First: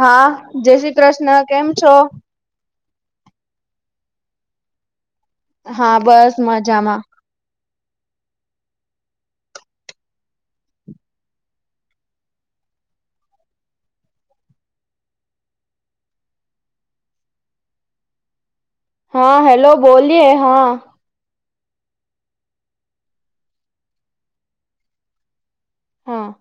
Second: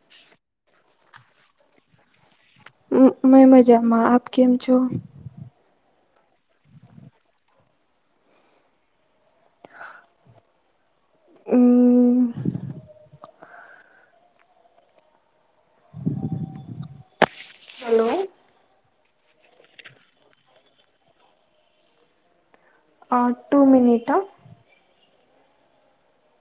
હા, જય શ્રી કૃષ્ણ, કેમ છો? હું મેં મજામાં આપ કેમ છો? હા, બસ મજામાં. અમમ હલો. હા હેલો બોલીએ હા હઅ ટુ મિનિટ હ હા.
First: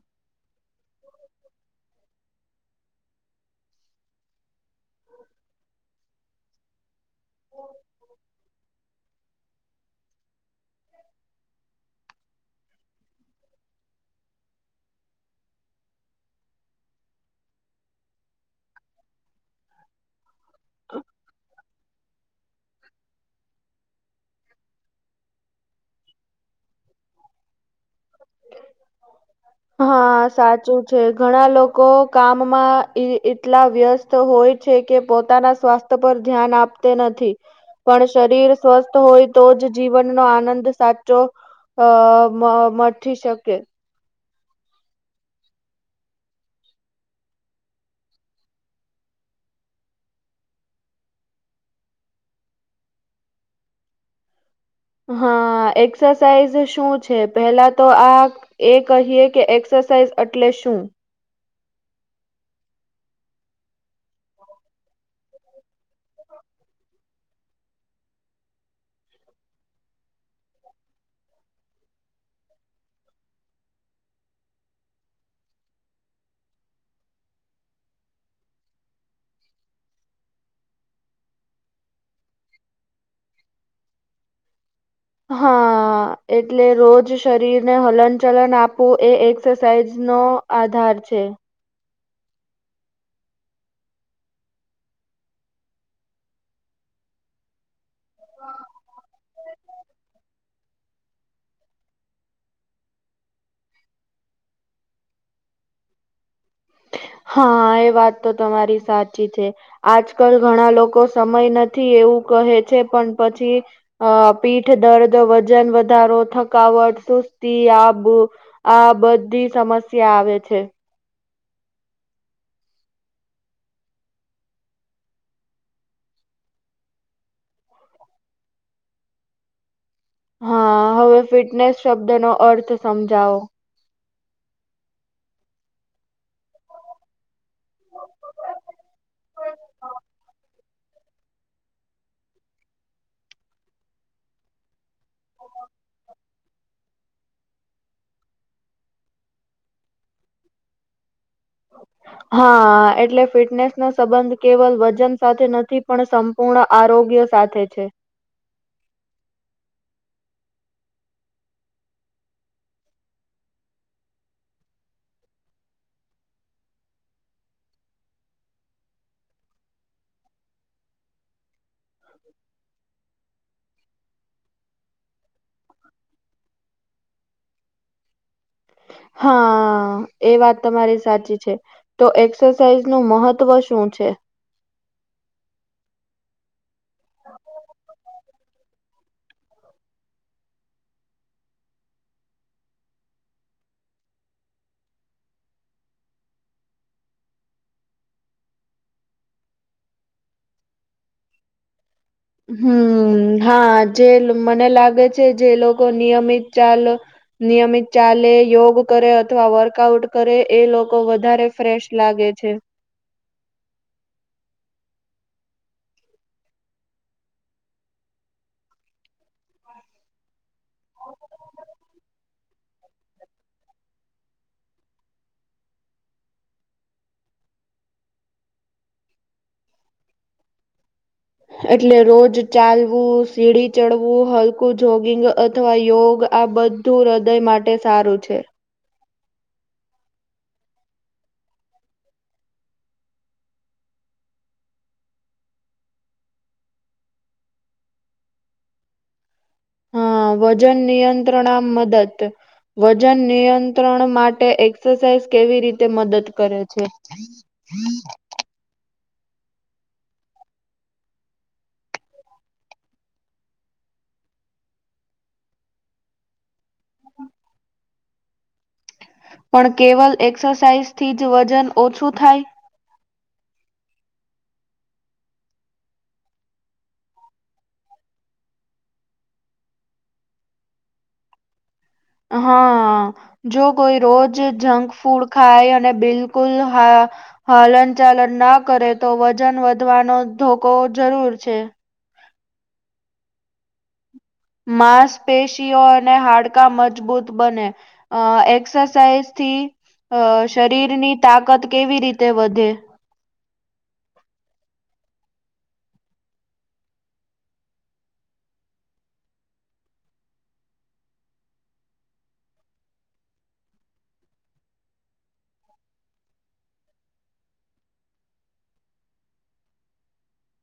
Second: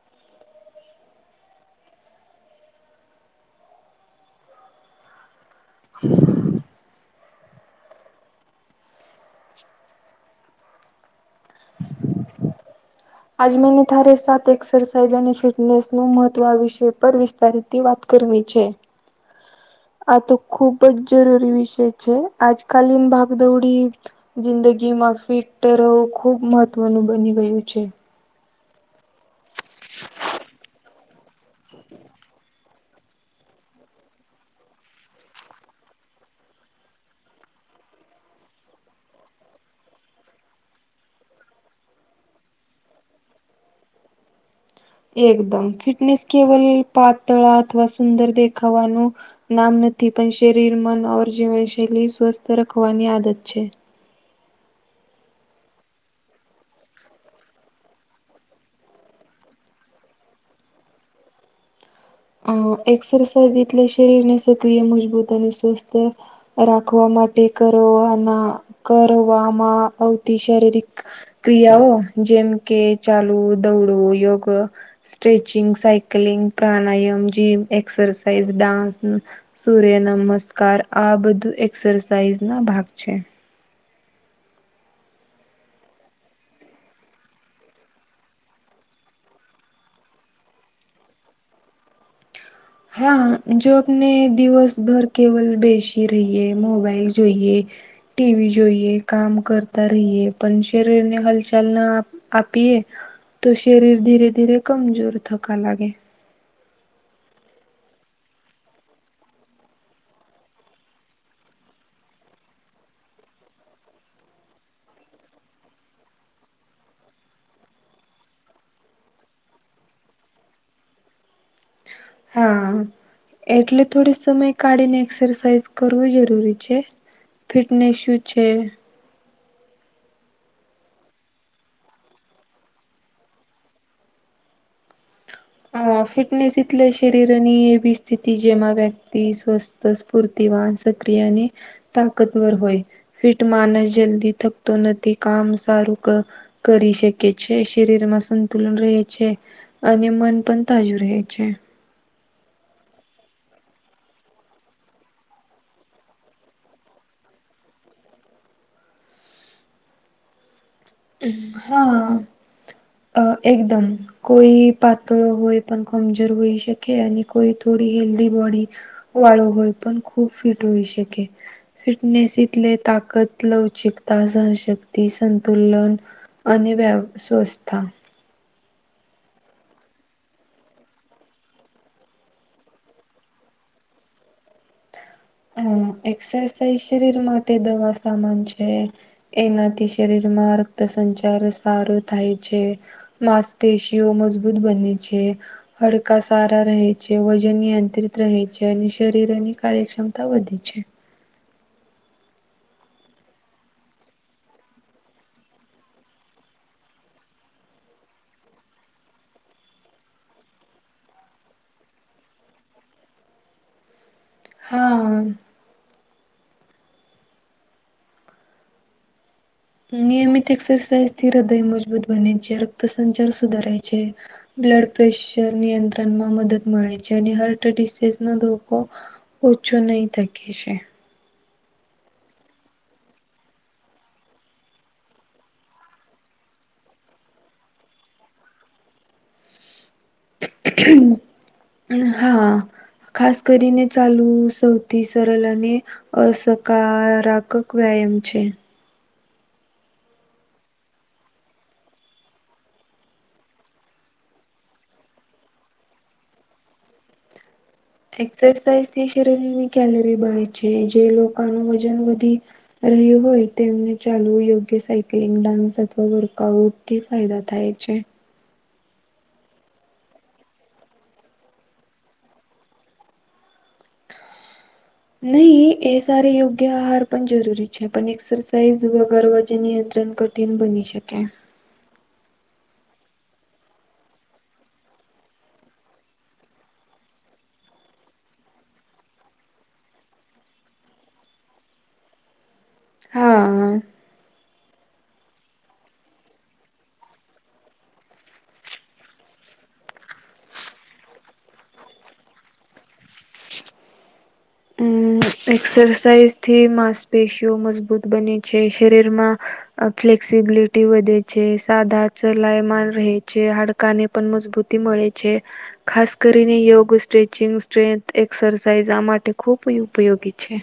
આજ મેને થારે સાતે એક્સરસાઇઝ અને ફિટનેસનું મહત્ત્વ વિષેય પર વિસ્તારથી વાત કરવી છે. આ તો ખુબજ જરૂરી વિષય છે આજકાલ ની ભાગદોડી જિંદગીમાં ફિટ રવું ખૂબ મહત્ત્વનું બની ગયું છે. [inaudible] હા સાચું છે ઘણા લોકો કામમાં એટલા વ્યસ્ત તો હોય છે કે પોતાના સ્વાસ્થ્ય પર ધ્યાન આપતે નથી. પણ શરીર સ્વસ્થ હોય તોજ જીવનનો આનંદ સાચો તો મ મઠી શકે એકદમ ફિટનેસ કેવલ પાતળા અથવા સુંદર દેખાવાનું. નામ નથી પણ શરીર મન ઓર જીવન શૈલી સ્વસ્થ રખવાની આદત છે. હા એક્સરસાઇઝ શું છે પેહલા તો આ એ કહીએ કે એક્સરસાઇઝ એટલે શું? અ એક્સરસાઇઝલે શરીર ને સક્રિય મજબૂત અને સ્વસ્થ રાખવા માટે કરવાના કરવામાં આવતી શારીરિક ક્રિયાઓ જેમ કે ચાલવું દોડવું યોગ સ્ટ્રેચિંગ સાયકલિંગ પ્રાણાયામ જીમ એક્સરસાાઈઝ ડાન્સ સૂર્ય નમસ્કાર આ બધું એક્સરસાઇઝ ના ભાગ છે. હા હ એટલે રોજ શરીર ને હલન ચલન આપવું એ એક્સરસાઇઝ નો આધાર છે. હા જો આપને દિવસભર કેવલ બેસી રહીએ મોબાઈલ જોઈએ. ટીવી જોઈએ કામ કર રહીએ પણ શરીર ને હલચલ ના આપીએે. તો શરીર ધીરે ધીરે કમજોર થકા લાગે. હા એ વાત તો તમારી સાચી છે. આજકાલ ઘણા લોકો સમય નથી એવું કહે છે પણ પછી અ પીઠ દર્દ વજન વધારો થકાવટ સુસ્તી આબુ આ બધી સમસ્યા આવે છે. હા એટલે થોડો સમય કાઢીને એક્સરસાઇઝ કરવી જરૂરી છે. ફિટનેસ યુ છે. હા હવે ફિટનેસ શબ્દ નો અર્થ સમજાવ. હ ફિટનેસ એટલે શરીરની એવી સ્થિતિ જેમાં વ્યક્તિ સ્વસ્થ તસફૂરતિ વાહન સક્રિય અને તાકતવર હોય. ફિટ માનસ જલ્દી થકતો નથી કામ સારું ક કરી શકે છે શરીર માં સંતુલન રહે છે અને [unintelligible] છે. હા એટલે ફિટનેસ નો સંબંધ કેવલ વજન સાથે નથી પણ પૂર્ણ આરોગ્ય સાથે છે. હા અ એકદમ. કોઈ પાતળો હોય પણ કમજોર હોય શકે અને કોઈ થોડી હેલ્દી બોડી વાળો હોય પણ ખૂબ ફિટ હોઈ શકે. ફિટનેસલે તાકત લવચિકતા સનશક્તિ સંતુલ ન અને વ સ્વસ્થ. હા એ વાત તમારી સાચી છે. તો એક્સરસાઇઝ નું મહત્વ શું છે. હમ એક્સરસાઇઝ શરીર માટે દવા સામાન છે. એનાથી શરીર માં રક્ત સંચાર સારૂ થાય છે. માંસપેશીઓ મજબૂત બને છે. હડકા સારા રહે છે વજન નિયંત્રિત રહે છે અને શરીરની કાર્યક્ષમ તા વધે છે. હમ હા જે મને લાગે છે જે લોકો નિયમિત ચાલ નિયમિત ચાલે યોગ કરે અથવા વર્કઆઉટ કરે એ લોકો વધારે ફ્રેશ લાગે છે. હા. નિયમિત એક્સરસાઇઝથી હૃદય મજબૂત બને છે રક્ત સંચાર સુધારાય છે. બ્લડ પ્રેશર નિયંત્રણમાં મદદ મળે છે અને હાર્ટ ડસીઝ ન ધોકો. ઓછું નહી થકે છે. એટલે રોજ ચાલવું સીડી ચડવું હલકું જોગિંગ અથવા યોગ આ બધ. તુ હૃદય માટે સારું છે. હા. ખાસ કરીને ચાલવું સૌથી સરળ અને અકારાત્ક વ્યાયામ છે. હા વજન નિયંત્રણામાં મદદ વજન નિયંત્રણ માટે એક્સરસાઇઝ કેવી રીતે મદદ કરે છે. [unintelligible] એક્સરસાઇઝથી શરીરની કેલરી બ છે જે લોકોનું વજન વધી. રહ્યું હોય તેમને ચાલવું યોગ્ય સાયકલિંગ ડાન્સ અથવા વર્કઆઉટ. થી ફાયદા થાય છે. પણ કેવલ એક્સરસાઇઝ થી જ વજન ઓછું થાય. નહી એ સ યોગ્ય આહાર પણ જરૂરી છે પણ એક્સરસાઇઝ વગરવ જે નિયંત્રણ કર. કિન બની શકે. હા. જો કોઈ રોજ જંક ફૂડ ખાય અને બિલકુલ હા. હાલન ચાલન ના કરે તો વજન વધવાનો ધોકો જરૂર છે. હા. માંસપેશીઓ અને હાડકા મજબૂત બને. અ એક્સરસાઇઝ થી અ શરીરની તાકાત કેવી રીતે વધે. એક્સરસાઇઝ થી માંસપેશીઓ મજબૂત બને છે શરીરમાં. ફ્લેક્સિબિલિટી વધે છે સાધા ચલાયમાન રહે છે હાડકાને. પણ મજબૂતી મળે છે. ખાસ કરીને યોગ સ્ટ્રેચિંગ સ્ટથ એસરસાઝ આ માટે ખૂબ. ઉપયોગી છે.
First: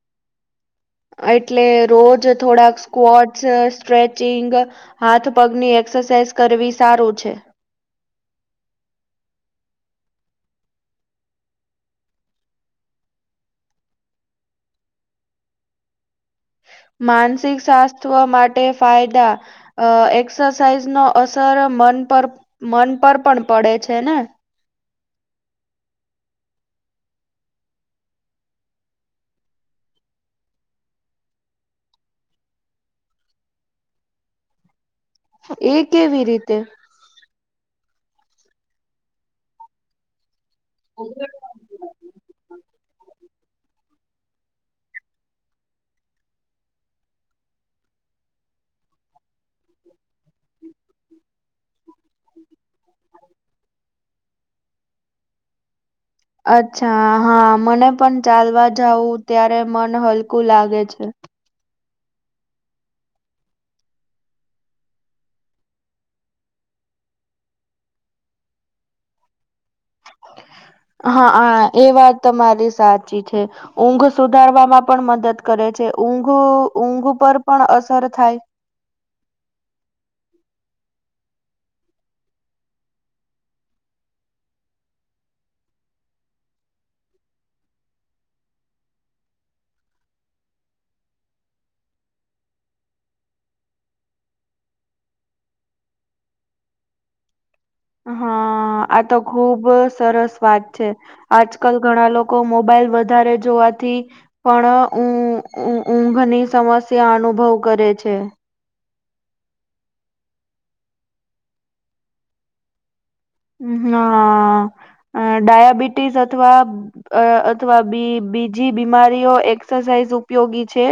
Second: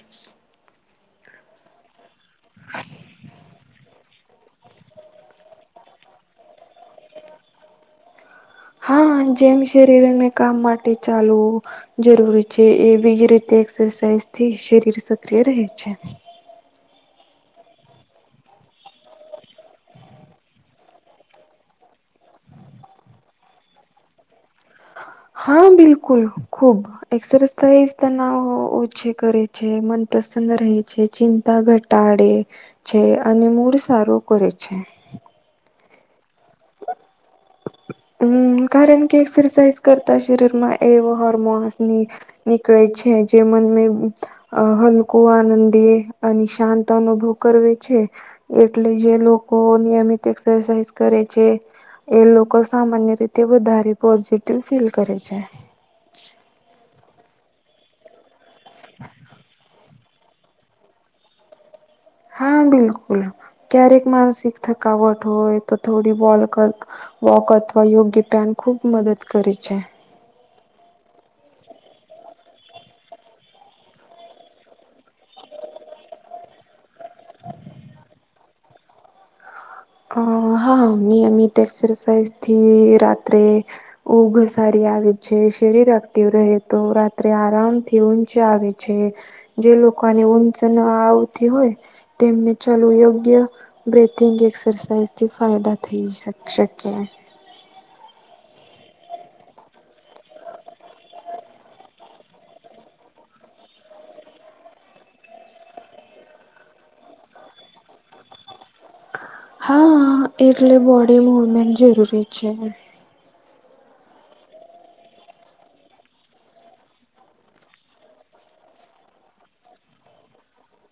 એટલે રોજ થોડાક સ્કોટ્સ છે સ્ટ્રેચ. સ્ટેચ હાથ પગની એક્સરસાઇઝ કરવી સારું છે હા જેમ શરીર ને કામ માટે ચાલવું. જરૂરી છે એ બીજ રીતે એક્સરસાઇઝ થી શરીર સક્રિય રહે છે. માનસિક સ્થવ માટે ફાયદા. અ એક્સરસાઇઝ નો અસર મન પર મન પર પણ પડે છે ને. હા બિલકુલ ખુબ. એક્સરસાઇઝ તના ઓછી કરે છે મન પ્રસન્ંદ રહે છે. ચિંતા ઘટાડે છે અને મૂળ સારો કરે છે. એ કેવી રીતે. હમ કારણ કે એક્સરસાઇઝ કરતા શરીર માં એવ હર્મોન. ની નીકળે છે જે મન મે. અ હલકો આનંદી અને શાંત અનુભવ કરવે છે. એટલે જે લોકો નિયમિત એક્સરસાઇઝ કરે છે એ લોકો. સામાન્ય રીતે વધારે પોઝિટિવ ફીલ કરે છે. અચ્છા હા મને પણ ચાલવા જવું ત્યારે મન હલકું લાગે છે. હા બિલકુલ ક્યારેક માનસિક થકાવટ હોય તો થોડી બોલ કર. વોક અથવા યોગ્ય પન ખૂબ મદદ કરે છે. હા હા એ વાત તમારી સાચી છે. ઊંઘ સુધારવામાં પણ મદદ કરે છે ઊંઘ ઊંઘ પર પણ અસર થાય. અ હા ની અમ એક્સરસાઇઝ થી રાત્રે ઊઘ સારી આવે છે શરીર એક્ટિવ રહે તો રાત્રે આરામથી ઊંચ આવે છે. જે લોકોની ઊંઘ ન આવતી હોય. તેમને ચાલુ યોગ્ય બથિંગ. એક્સરસાઇઝથી ફાયદા થઈ શ શકે. હા આ તો ખુબ સરસ વાત છે. આજકાલ ઘણા લોકો મોબાઈલ વધારે જોવાથી. પણ ઊંઘ ની સમસ્યા અનુભવ કરે છે. હા એટલે બોડી મુવમેન્ટ જરૂરી છે ને હમ્મ ના ડયાબિટીસ અથવા અ અથવા બી બીજી બીમારીઓ એક્સસાઇઝ ઉપયોગી છે.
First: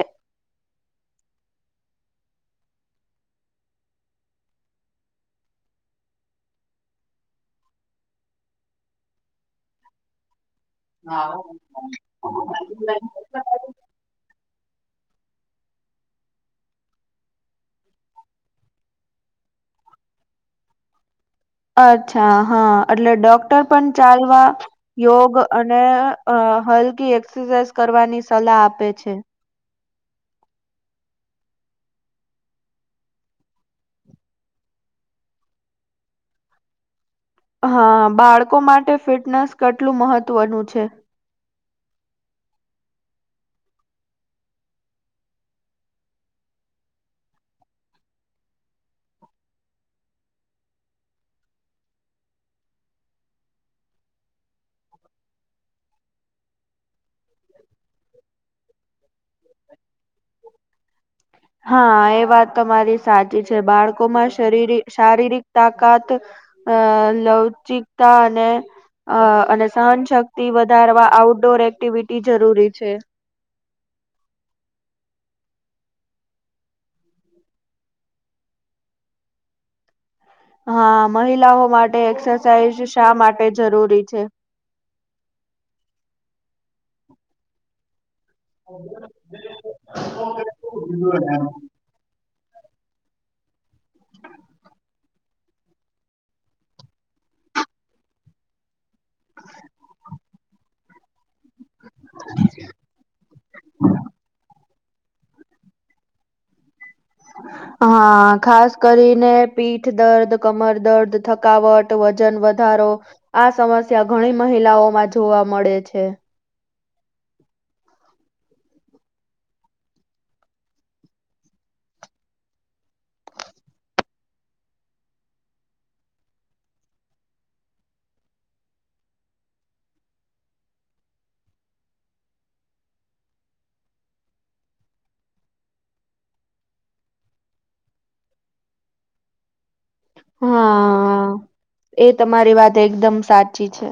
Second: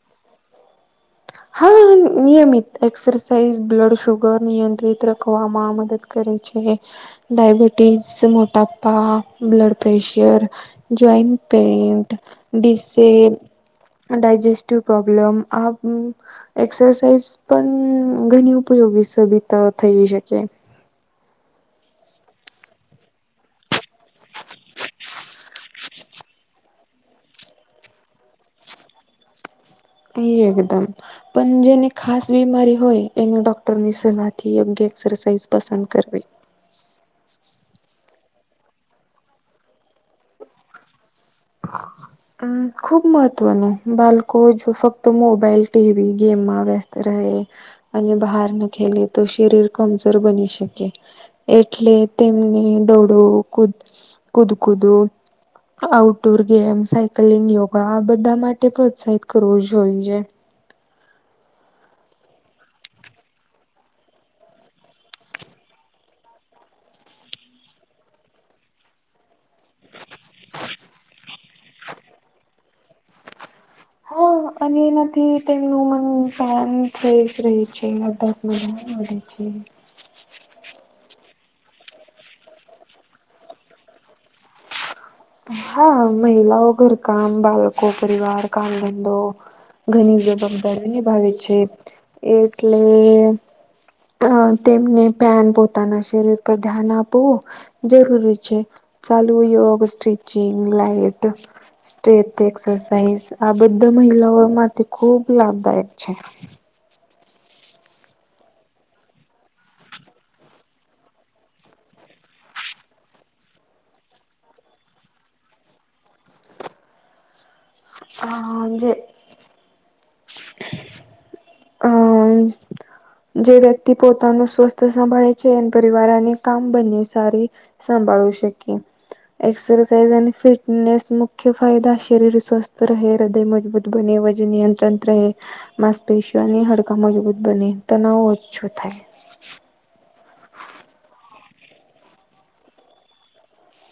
હા નિયમિત એક્સરસાઇઝ બ્લડ શુગર નિયંત્રિત રાખવામાં મદદ કરે છે ડાાયબિટીઝ મોટાપા બ્લડ પ્રેશર જોઈન્ટ પેન્ટન્ટ ડીસે ડાયજેસ્ટિવ પ્રોબ્લેમ આવુ એક્સરસાઇઝ પણ ઘણી ઉપયોગી સબિતા થઈ શકે અચ્છા હા એટલે ડોક્ટર પણ ચાલવા યોગ અને અ હલકી એક્સરસાઇઝ કરવાની સલાહ આપે છે. થી એકદમ પણ જેની ખાસ બીમારી હોય એને ડૉક્ટરની સલાહથી યોગ્ય એક્સરસાઇઝ પસંદ કરવી હા બાળકો માટે ફિટનેસ કેટલું મહત્વનું છે. હા [inaudible] હમ્મ ખૂબ મહત્ત્વનું બાળકો જો ફક્ત મોબાઈલ ટીવી ગેમમાં વ્યસ્ત રહે અને બહાર નુ ખેલી તો શરીર કમજોર બની શકે એટલે તેમને દોડો કુદ કુદ કુદું આઉટડોર ગેમ સાયકલિંગ યોગા આ બધા માટે પ્રોત્સાહિત કરવું જોઈએ. હા એ વાત તમારી સાચી છે બાળકોમાં શરીર શારીરિક તાકાત અ લવચિકતા અને અ અને સહનશક્તિ વધારવા આઉટડોર એક્ટિવિટી જરૂરી છે. હા અને એ નથી તેમનું મન ફ્રેશ રહે છે. હમ્મ બને છે. હા મહિલાઓ માટે એક્સરસાઇઝ શા માટે જરૂરી છે. હા મહિલાઓ ઘર કામ બાળકો પરિવાર કામ ધંધો ઘરની જવાબદારી નિભાવે છે એટલે અ તેમને ધ્યાન પોતાના શરીર પર ધ્યાન આપવું જરૂરી છે. ચાલુ યોગ સ્ટિચિંગ લાઈટ સ્ટથ એક્સરસાઇઝ આ બધા મહિલાઓ માટે ખૂબ લાભદાયક છે. [inaudible] હા ખાસ કરીને પીઠ દર્દ કમર દર્દ થકાવટ વજન વધારો આ સમસ્યા ઘણી મહિલાઓમાં જોવા મળે છે. હા જે અ જે વ્યક્તિ પોતાનું સ્વાસ્થ્ય સંભાળે છે એ પરિવાર અને કામ બંને સારી સંભાડુ શકીએ. એક્સરસાઇઝ અને ફિટનેસ મુખ્ય ફાયદા શરીર સ્વસ્થ રહે હૃદય મજબૂત બંને બાજુ નિયંત્રણ રહે માંસ પેશીઓની હાડકા મજબૂત બને તનાવ ઓછો થાય હા એ તમારી વાત એકદમ સાચી છે.